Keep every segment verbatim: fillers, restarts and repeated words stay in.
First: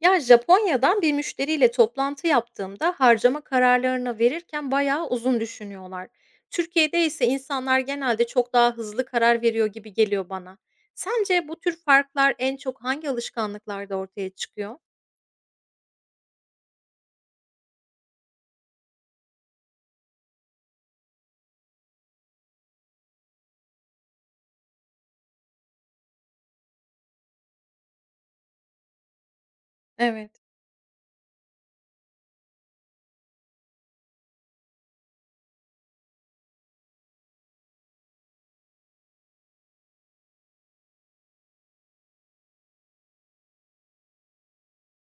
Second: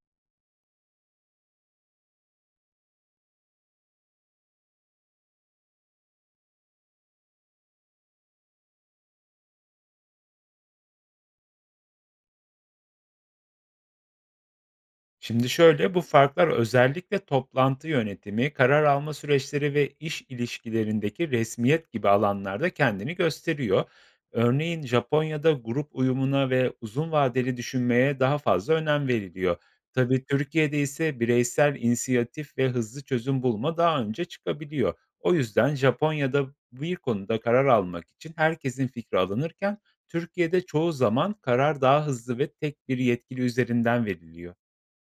Ya, Japonya'dan bir müşteriyle toplantı yaptığımda harcama kararlarını verirken bayağı uzun düşünüyorlar. Türkiye'de ise insanlar genelde çok daha hızlı karar veriyor gibi geliyor bana. Sence bu tür farklar en çok hangi alışkanlıklarda ortaya çıkıyor? Şimdi şöyle, bu farklar özellikle toplantı yönetimi, karar alma süreçleri ve iş ilişkilerindeki resmiyet gibi alanlarda kendini gösteriyor. Örneğin Japonya'da grup uyumuna ve uzun vadeli düşünmeye daha fazla önem veriliyor. Tabii Evet, Türkiye'de ise bireysel inisiyatif ve hızlı çözüm bulma daha önce çıkabiliyor. O yüzden Japonya'da bir konuda karar almak için herkesin fikri alınırken Türkiye'de çoğu zaman karar daha hızlı ve tek bir yetkili üzerinden veriliyor.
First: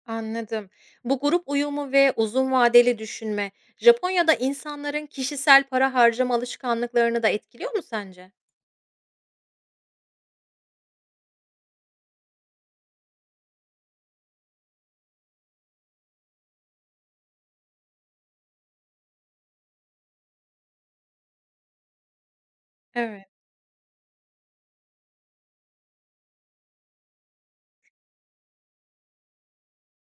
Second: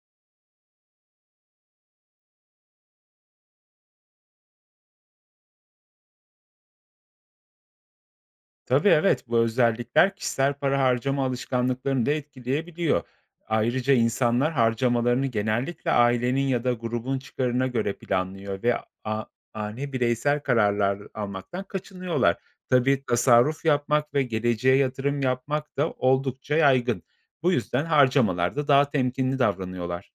anladım. Bu grup uyumu ve uzun vadeli düşünme, Japonya'da insanların kişisel para harcama alışkanlıklarını da etkiliyor mu sence? Tabii, evet, bu özellikler kişisel para harcama alışkanlıklarını da etkileyebiliyor. Ayrıca insanlar harcamalarını genellikle ailenin ya da grubun çıkarına göre planlıyor ve a ani bireysel kararlar almaktan kaçınıyorlar. Tabii Evet. tasarruf yapmak ve geleceğe yatırım yapmak da oldukça yaygın. Bu yüzden harcamalarda daha temkinli davranıyorlar.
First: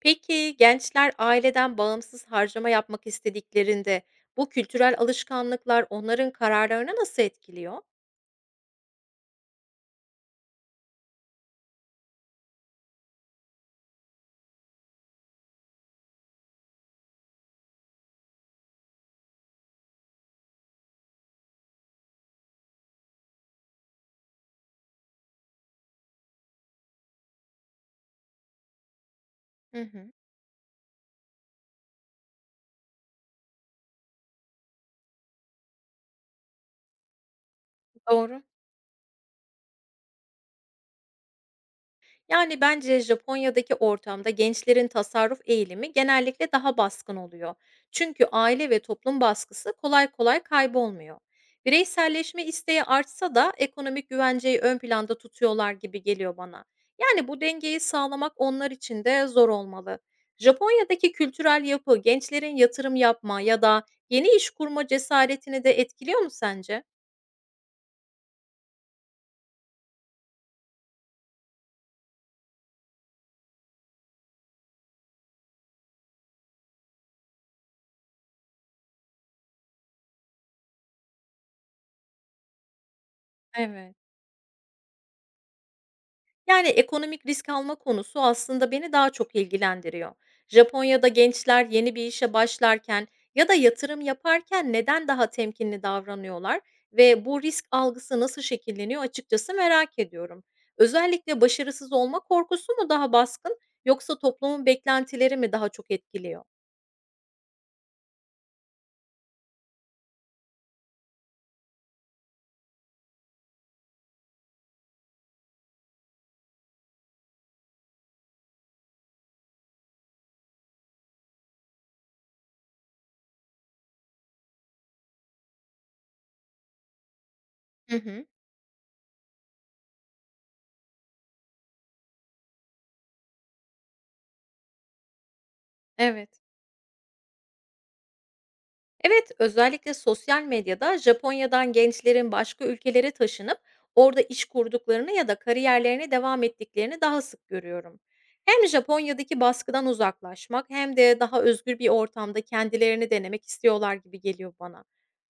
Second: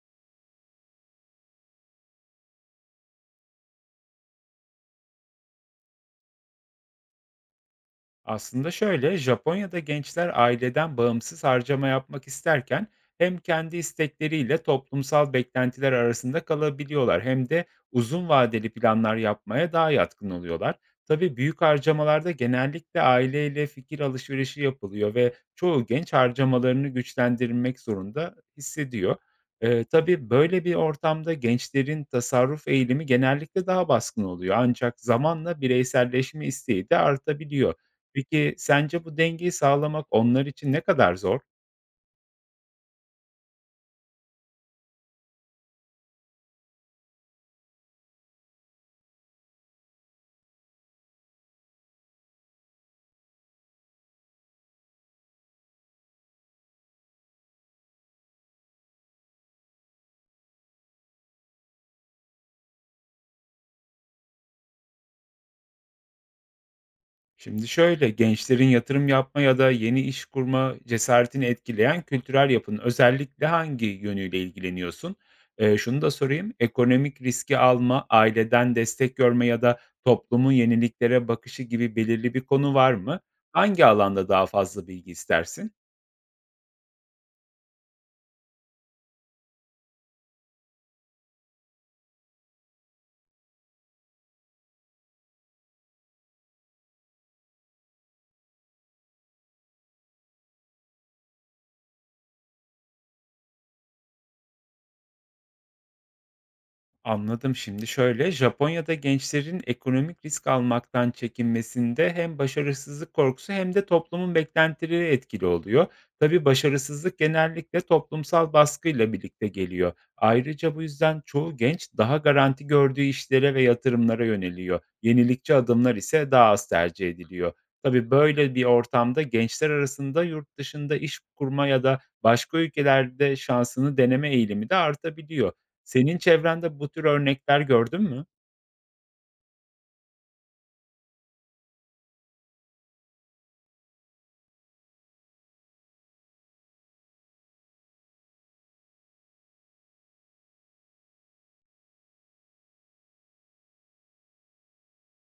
Peki gençler aileden bağımsız harcama yapmak istediklerinde bu kültürel alışkanlıklar onların kararlarını nasıl etkiliyor? Aslında şöyle, Japonya'da gençler aileden bağımsız harcama yapmak isterken hem kendi istekleriyle toplumsal beklentiler arasında kalabiliyorlar hem de uzun vadeli planlar yapmaya daha yatkın oluyorlar. Tabii büyük harcamalarda genellikle aileyle fikir alışverişi yapılıyor ve çoğu genç harcamalarını güçlendirmek zorunda hissediyor. Hı Ee, hı. tabii böyle bir ortamda gençlerin tasarruf eğilimi genellikle daha baskın oluyor. Ancak zamanla bireyselleşme isteği de artabiliyor. Doğru. Peki, sence bu dengeyi sağlamak onlar için ne kadar zor? Yani bence Japonya'daki ortamda gençlerin tasarruf eğilimi genellikle daha baskın oluyor. Çünkü aile ve toplum baskısı kolay kolay kaybolmuyor. Bireyselleşme isteği artsa da ekonomik güvenceyi ön planda tutuyorlar gibi geliyor bana. Yani bu dengeyi sağlamak onlar için de zor olmalı. Japonya'daki kültürel yapı gençlerin yatırım yapma ya da yeni iş kurma cesaretini de etkiliyor mu sence? Şimdi şöyle, gençlerin yatırım yapma ya da yeni iş kurma cesaretini etkileyen kültürel yapının özellikle hangi yönüyle ilgileniyorsun? Eee, şunu da sorayım, ekonomik riski alma, aileden destek görme ya da toplumun yeniliklere bakışı gibi belirli bir konu var mı? Hangi Evet. alanda daha fazla bilgi istersin? Yani, ekonomik risk alma konusu aslında beni daha çok ilgilendiriyor. Japonya'da gençler yeni bir işe başlarken ya da yatırım yaparken neden daha temkinli davranıyorlar ve bu risk algısı nasıl şekilleniyor açıkçası merak ediyorum. Özellikle başarısız olma korkusu mu daha baskın yoksa toplumun beklentileri mi daha çok etkiliyor? Anladım. Şimdi şöyle, Japonya'da gençlerin ekonomik risk almaktan çekinmesinde hem başarısızlık korkusu hem de toplumun beklentileri etkili oluyor. Tabii başarısızlık genellikle toplumsal baskıyla birlikte geliyor. Ayrıca bu yüzden çoğu genç daha garanti gördüğü işlere ve yatırımlara yöneliyor. Yenilikçi adımlar ise daha az tercih ediliyor. Hı Tabii hı. böyle bir ortamda gençler arasında yurt dışında iş kurma ya da başka ülkelerde şansını deneme eğilimi de artabiliyor. Senin Evet. çevrende bu tür örnekler gördün mü? Evet, özellikle sosyal medyada Japonya'dan gençlerin başka ülkelere taşınıp orada iş kurduklarını ya da kariyerlerine devam ettiklerini daha sık görüyorum. Hem Japonya'daki baskıdan uzaklaşmak hem de daha özgür bir ortamda kendilerini denemek istiyorlar gibi geliyor bana.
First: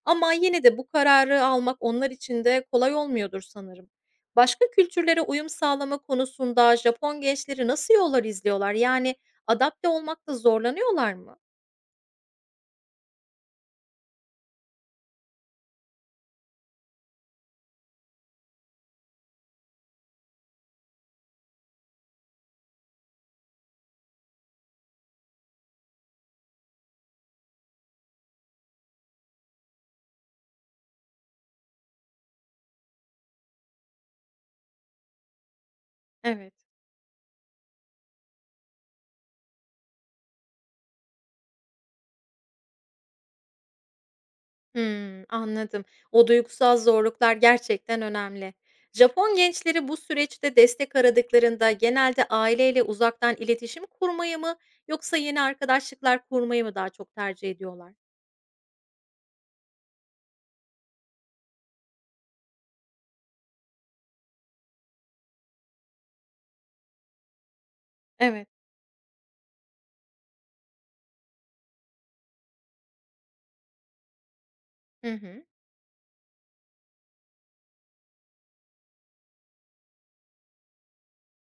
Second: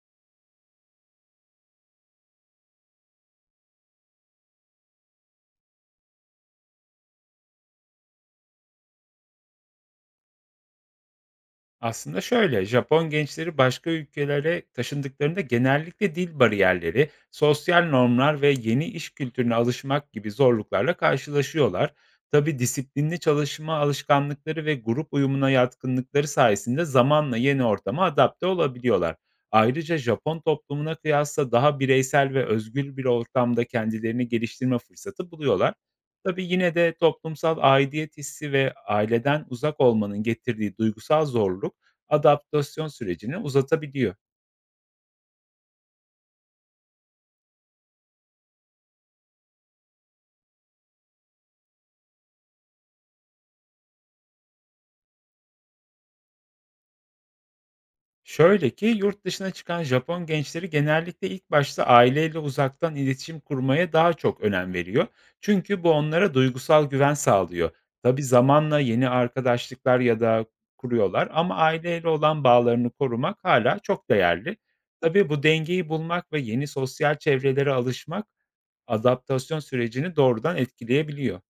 Ama yine de bu kararı almak onlar için de kolay olmuyordur sanırım. Başka kültürlere uyum sağlama konusunda Japon gençleri nasıl yollar izliyorlar? Yani adapte olmakta zorlanıyorlar mı? Aslında şöyle, Japon gençleri başka ülkelere taşındıklarında genellikle dil bariyerleri, sosyal normlar ve yeni iş kültürüne alışmak gibi zorluklarla karşılaşıyorlar. Tabi disiplinli çalışma alışkanlıkları ve grup uyumuna yatkınlıkları sayesinde zamanla yeni ortama adapte olabiliyorlar. Ayrıca Japon toplumuna kıyasla daha bireysel ve özgür bir ortamda kendilerini geliştirme fırsatı buluyorlar. Tabii Evet. yine de toplumsal aidiyet hissi ve aileden uzak olmanın getirdiği duygusal zorluk adaptasyon sürecini uzatabiliyor. Hımm, anladım. O duygusal zorluklar gerçekten önemli. Japon gençleri bu süreçte destek aradıklarında genelde aileyle uzaktan iletişim kurmayı mı yoksa yeni arkadaşlıklar kurmayı mı daha çok tercih ediyorlar? Şöyle ki yurt dışına çıkan Japon gençleri genellikle ilk başta aileyle uzaktan iletişim kurmaya daha çok önem veriyor. Çünkü bu onlara duygusal güven sağlıyor. Tabi Evet. zamanla yeni arkadaşlıklar ya da kuruyorlar, ama aileyle olan bağlarını korumak hala çok değerli. Hı Tabi bu hı. dengeyi bulmak ve yeni sosyal çevrelere alışmak adaptasyon sürecini doğrudan etkileyebiliyor.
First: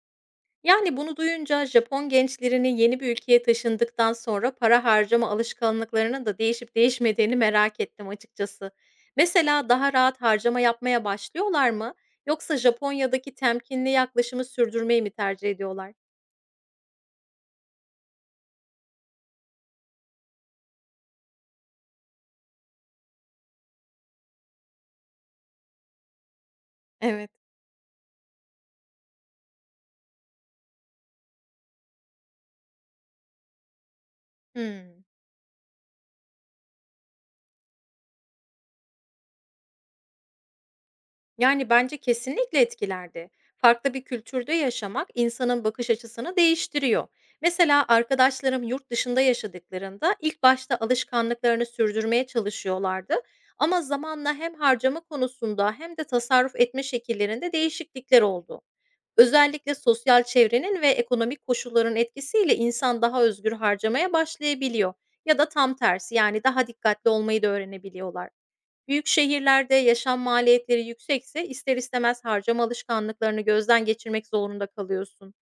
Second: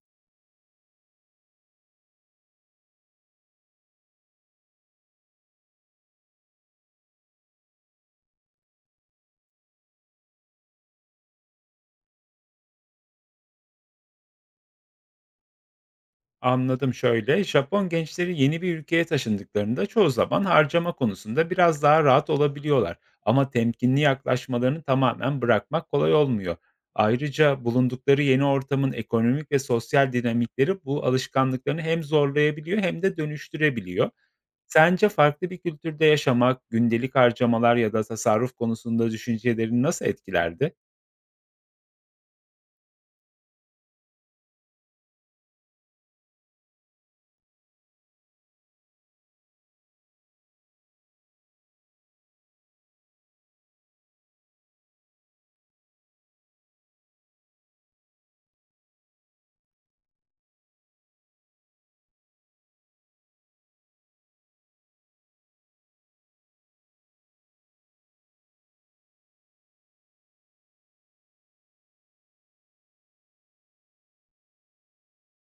Yani bunu duyunca Japon gençlerinin yeni bir ülkeye taşındıktan sonra para harcama alışkanlıklarının da değişip değişmediğini merak ettim açıkçası. Mesela daha rahat harcama yapmaya başlıyorlar mı? Yoksa Japonya'daki temkinli yaklaşımı sürdürmeyi mi tercih ediyorlar? Anladım. Şöyle, Japon gençleri yeni bir ülkeye taşındıklarında çoğu zaman harcama konusunda biraz daha rahat olabiliyorlar. Ama temkinli yaklaşmalarını tamamen bırakmak kolay olmuyor. Evet. Ayrıca bulundukları yeni ortamın ekonomik ve sosyal dinamikleri bu alışkanlıklarını hem zorlayabiliyor hem de dönüştürebiliyor. Hmm. Sence farklı bir kültürde yaşamak, gündelik harcamalar ya da tasarruf konusunda düşüncelerini nasıl etkilerdi? Yani bence kesinlikle etkilerdi. Farklı bir kültürde yaşamak insanın bakış açısını değiştiriyor. Mesela arkadaşlarım yurt dışında yaşadıklarında ilk başta alışkanlıklarını sürdürmeye çalışıyorlardı. Ama zamanla hem harcama konusunda hem de tasarruf etme şekillerinde değişiklikler oldu. Özellikle sosyal çevrenin ve ekonomik koşulların etkisiyle insan daha özgür harcamaya başlayabiliyor ya da tam tersi, yani daha dikkatli olmayı da öğrenebiliyorlar. Büyük şehirlerde yaşam maliyetleri yüksekse ister istemez harcama alışkanlıklarını gözden geçirmek zorunda kalıyorsun.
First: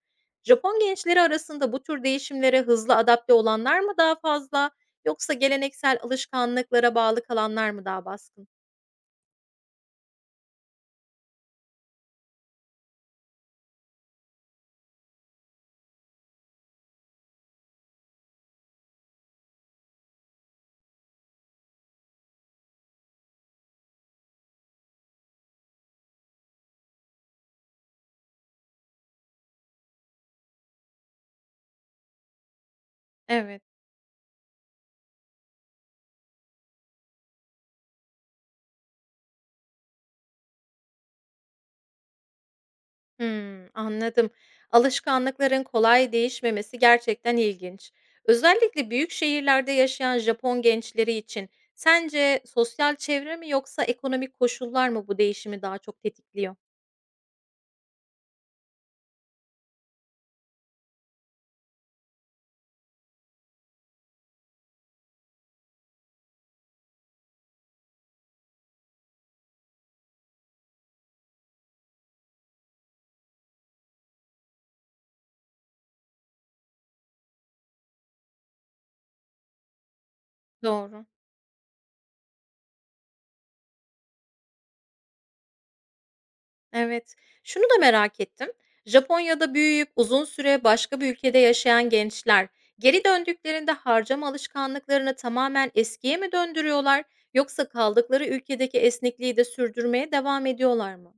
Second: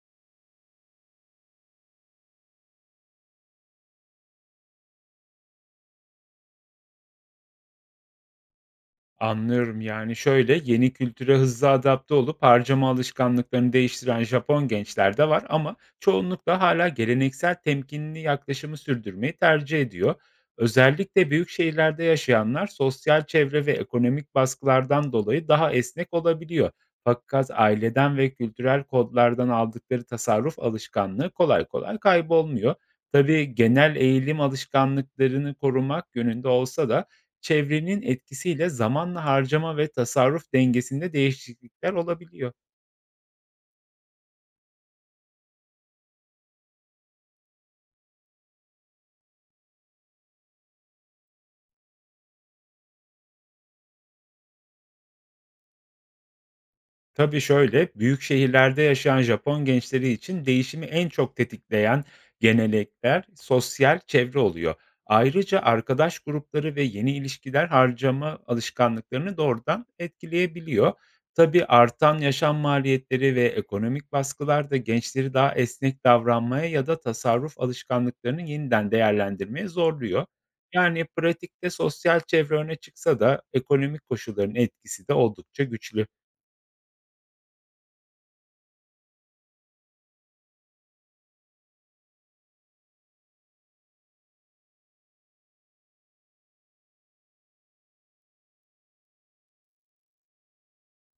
Japon gençleri arasında bu tür değişimlere hızlı adapte olanlar mı daha fazla yoksa geleneksel alışkanlıklara bağlı kalanlar mı daha baskın? Anlıyorum. Yani şöyle, yeni kültüre hızlı adapte olup harcama alışkanlıklarını değiştiren Japon gençler de var, ama çoğunlukla hala geleneksel temkinli yaklaşımı sürdürmeyi tercih ediyor. Özellikle büyük şehirlerde yaşayanlar sosyal çevre ve ekonomik baskılardan dolayı daha esnek olabiliyor. Fakat aileden ve kültürel kodlardan aldıkları tasarruf alışkanlığı kolay kolay kaybolmuyor. Tabii Evet. genel eğilim alışkanlıklarını korumak yönünde olsa da çevrenin etkisiyle zamanla harcama ve tasarruf dengesinde değişiklikler olabiliyor. Hımm, anladım. Alışkanlıkların kolay değişmemesi gerçekten ilginç. Özellikle büyük şehirlerde yaşayan Japon gençleri için sence sosyal çevre mi yoksa ekonomik koşullar mı bu değişimi daha çok tetikliyor? Tabii şöyle, büyük şehirlerde yaşayan Japon gençleri için değişimi en çok tetikleyen gelenekler sosyal çevre oluyor. Ayrıca arkadaş grupları ve yeni ilişkiler harcama alışkanlıklarını doğrudan etkileyebiliyor. Tabii artan yaşam maliyetleri ve ekonomik baskılar da gençleri daha esnek davranmaya ya da tasarruf alışkanlıklarını yeniden değerlendirmeye zorluyor. Yani Doğru. pratikte sosyal çevre öne çıksa da ekonomik koşulların etkisi de oldukça güçlü. Evet. Şunu da merak ettim. Japonya'da büyüyüp uzun süre başka bir ülkede yaşayan gençler geri döndüklerinde harcama alışkanlıklarını tamamen eskiye mi döndürüyorlar yoksa kaldıkları ülkedeki esnekliği de sürdürmeye devam ediyorlar mı?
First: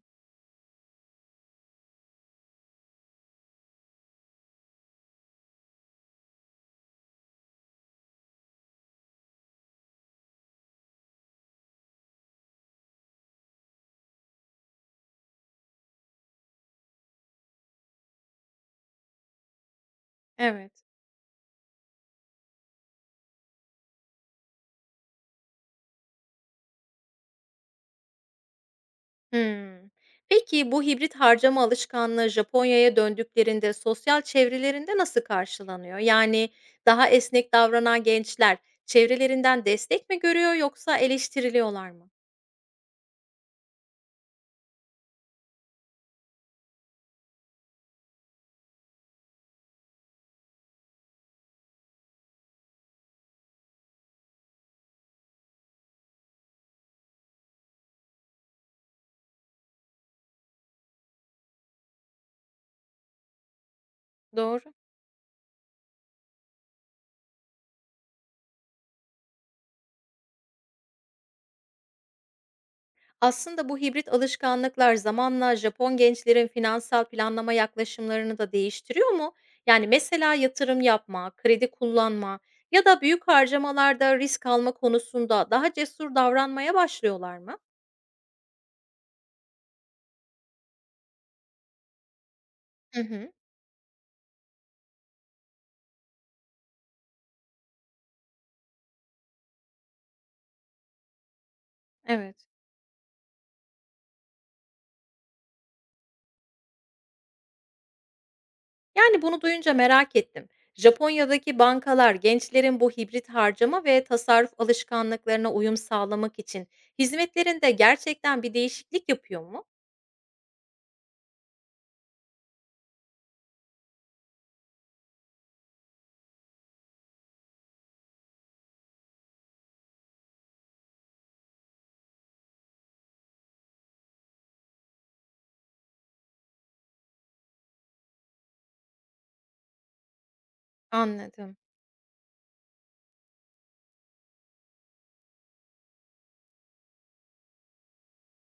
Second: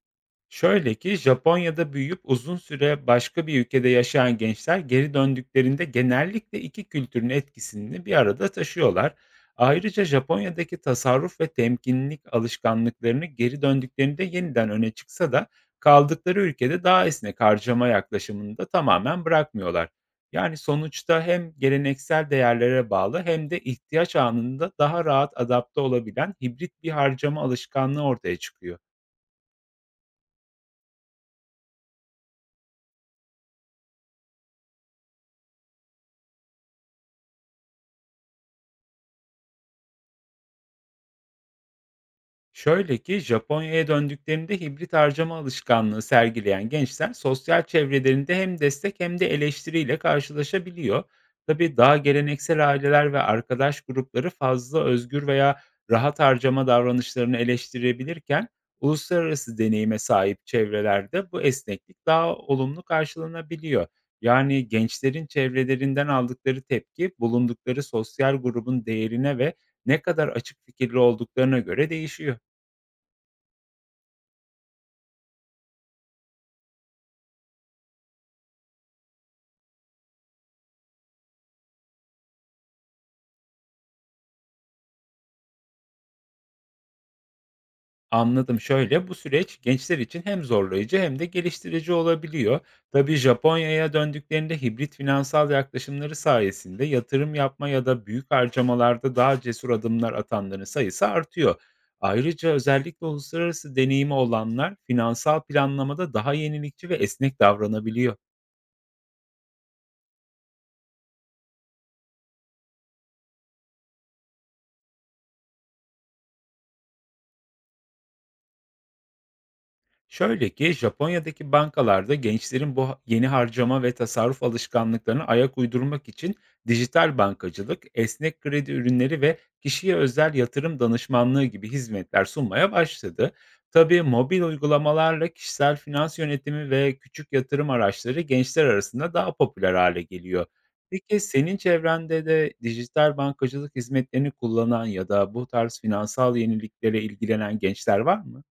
Şöyle ki Japonya'da büyüyüp uzun süre başka bir ülkede yaşayan gençler geri döndüklerinde genellikle iki kültürün etkisini bir arada taşıyorlar. Ayrıca Japonya'daki tasarruf ve temkinlilik alışkanlıklarını geri döndüklerinde yeniden öne çıksa da kaldıkları ülkede daha esnek harcama yaklaşımını da tamamen bırakmıyorlar. Yani Evet. sonuçta hem geleneksel değerlere bağlı hem de ihtiyaç anında daha rahat adapte olabilen hibrit bir harcama alışkanlığı ortaya çıkıyor. Hımm. Peki bu hibrit harcama alışkanlığı Japonya'ya döndüklerinde sosyal çevrelerinde nasıl karşılanıyor? Yani daha esnek davranan gençler çevrelerinden destek mi görüyor yoksa eleştiriliyorlar mı? Şöyle ki Japonya'ya döndüklerinde hibrit harcama alışkanlığı sergileyen gençler sosyal çevrelerinde hem destek hem de eleştiriyle karşılaşabiliyor. Tabii daha geleneksel aileler ve arkadaş grupları fazla özgür veya rahat harcama davranışlarını eleştirebilirken, uluslararası deneyime sahip çevrelerde bu esneklik daha olumlu karşılanabiliyor. Doğru. Yani gençlerin çevrelerinden aldıkları tepki bulundukları sosyal grubun değerine ve ne kadar açık fikirli olduklarına göre değişiyor. Aslında bu hibrit alışkanlıklar zamanla Japon gençlerin finansal planlama yaklaşımlarını da değiştiriyor mu? Yani mesela yatırım yapma, kredi kullanma ya da büyük harcamalarda risk alma konusunda daha cesur davranmaya başlıyorlar mı? Anladım. Şöyle, bu süreç gençler için hem zorlayıcı hem de geliştirici olabiliyor. Hı Tabii hı, Japonya'ya döndüklerinde hibrit finansal yaklaşımları sayesinde yatırım yapma ya da büyük harcamalarda daha cesur adımlar atanların sayısı artıyor. evet. Ayrıca özellikle uluslararası deneyimi olanlar finansal planlamada daha yenilikçi ve esnek davranabiliyor. Yani bunu duyunca merak ettim. Japonya'daki bankalar gençlerin bu hibrit harcama ve tasarruf alışkanlıklarına uyum sağlamak için hizmetlerinde gerçekten bir değişiklik yapıyor mu? Şöyle ki Japonya'daki bankalarda gençlerin bu ha- yeni harcama ve tasarruf alışkanlıklarına ayak uydurmak için dijital bankacılık, esnek kredi ürünleri ve kişiye özel yatırım danışmanlığı gibi hizmetler sunmaya başladı. Tabii mobil uygulamalarla kişisel finans yönetimi ve küçük yatırım araçları gençler arasında daha popüler hale geliyor. Peki Anladım. senin çevrende de dijital bankacılık hizmetlerini kullanan ya da bu tarz finansal yeniliklere ilgilenen gençler var mı?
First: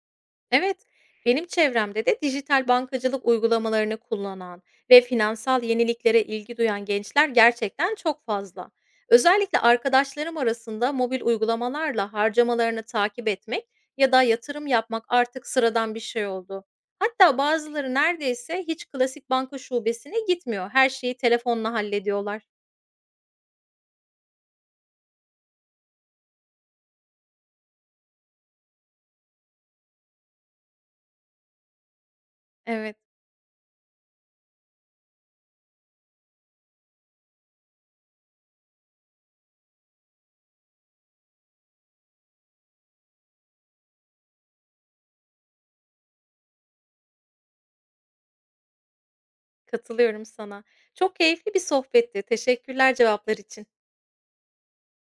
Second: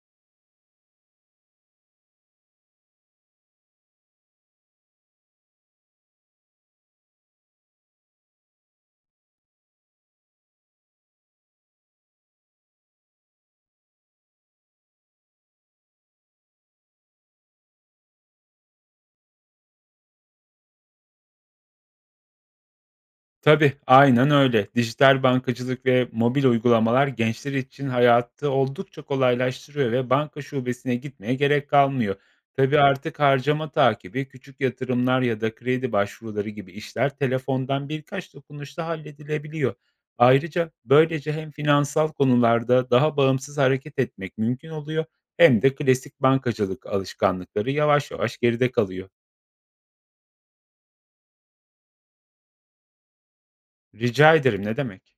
Evet, benim çevremde de dijital bankacılık uygulamalarını kullanan ve finansal yeniliklere ilgi duyan gençler gerçekten çok fazla. Özellikle arkadaşlarım arasında mobil uygulamalarla harcamalarını takip etmek ya da yatırım yapmak artık sıradan bir şey oldu. Hatta bazıları neredeyse hiç klasik banka şubesine gitmiyor. Her şeyi telefonla hallediyorlar. Tabii, aynen öyle. Dijital bankacılık ve mobil uygulamalar gençler için hayatı oldukça kolaylaştırıyor ve banka şubesine gitmeye gerek kalmıyor. Tabii Evet, artık harcama takibi, küçük yatırımlar ya da kredi başvuruları gibi işler telefondan birkaç dokunuşla halledilebiliyor. Ayrıca böylece hem finansal konularda daha bağımsız hareket etmek mümkün oluyor, hem de klasik bankacılık alışkanlıkları yavaş yavaş geride kalıyor. katılıyorum sana. Çok keyifli bir sohbetti. Teşekkürler cevaplar için. Rica ederim, ne demek?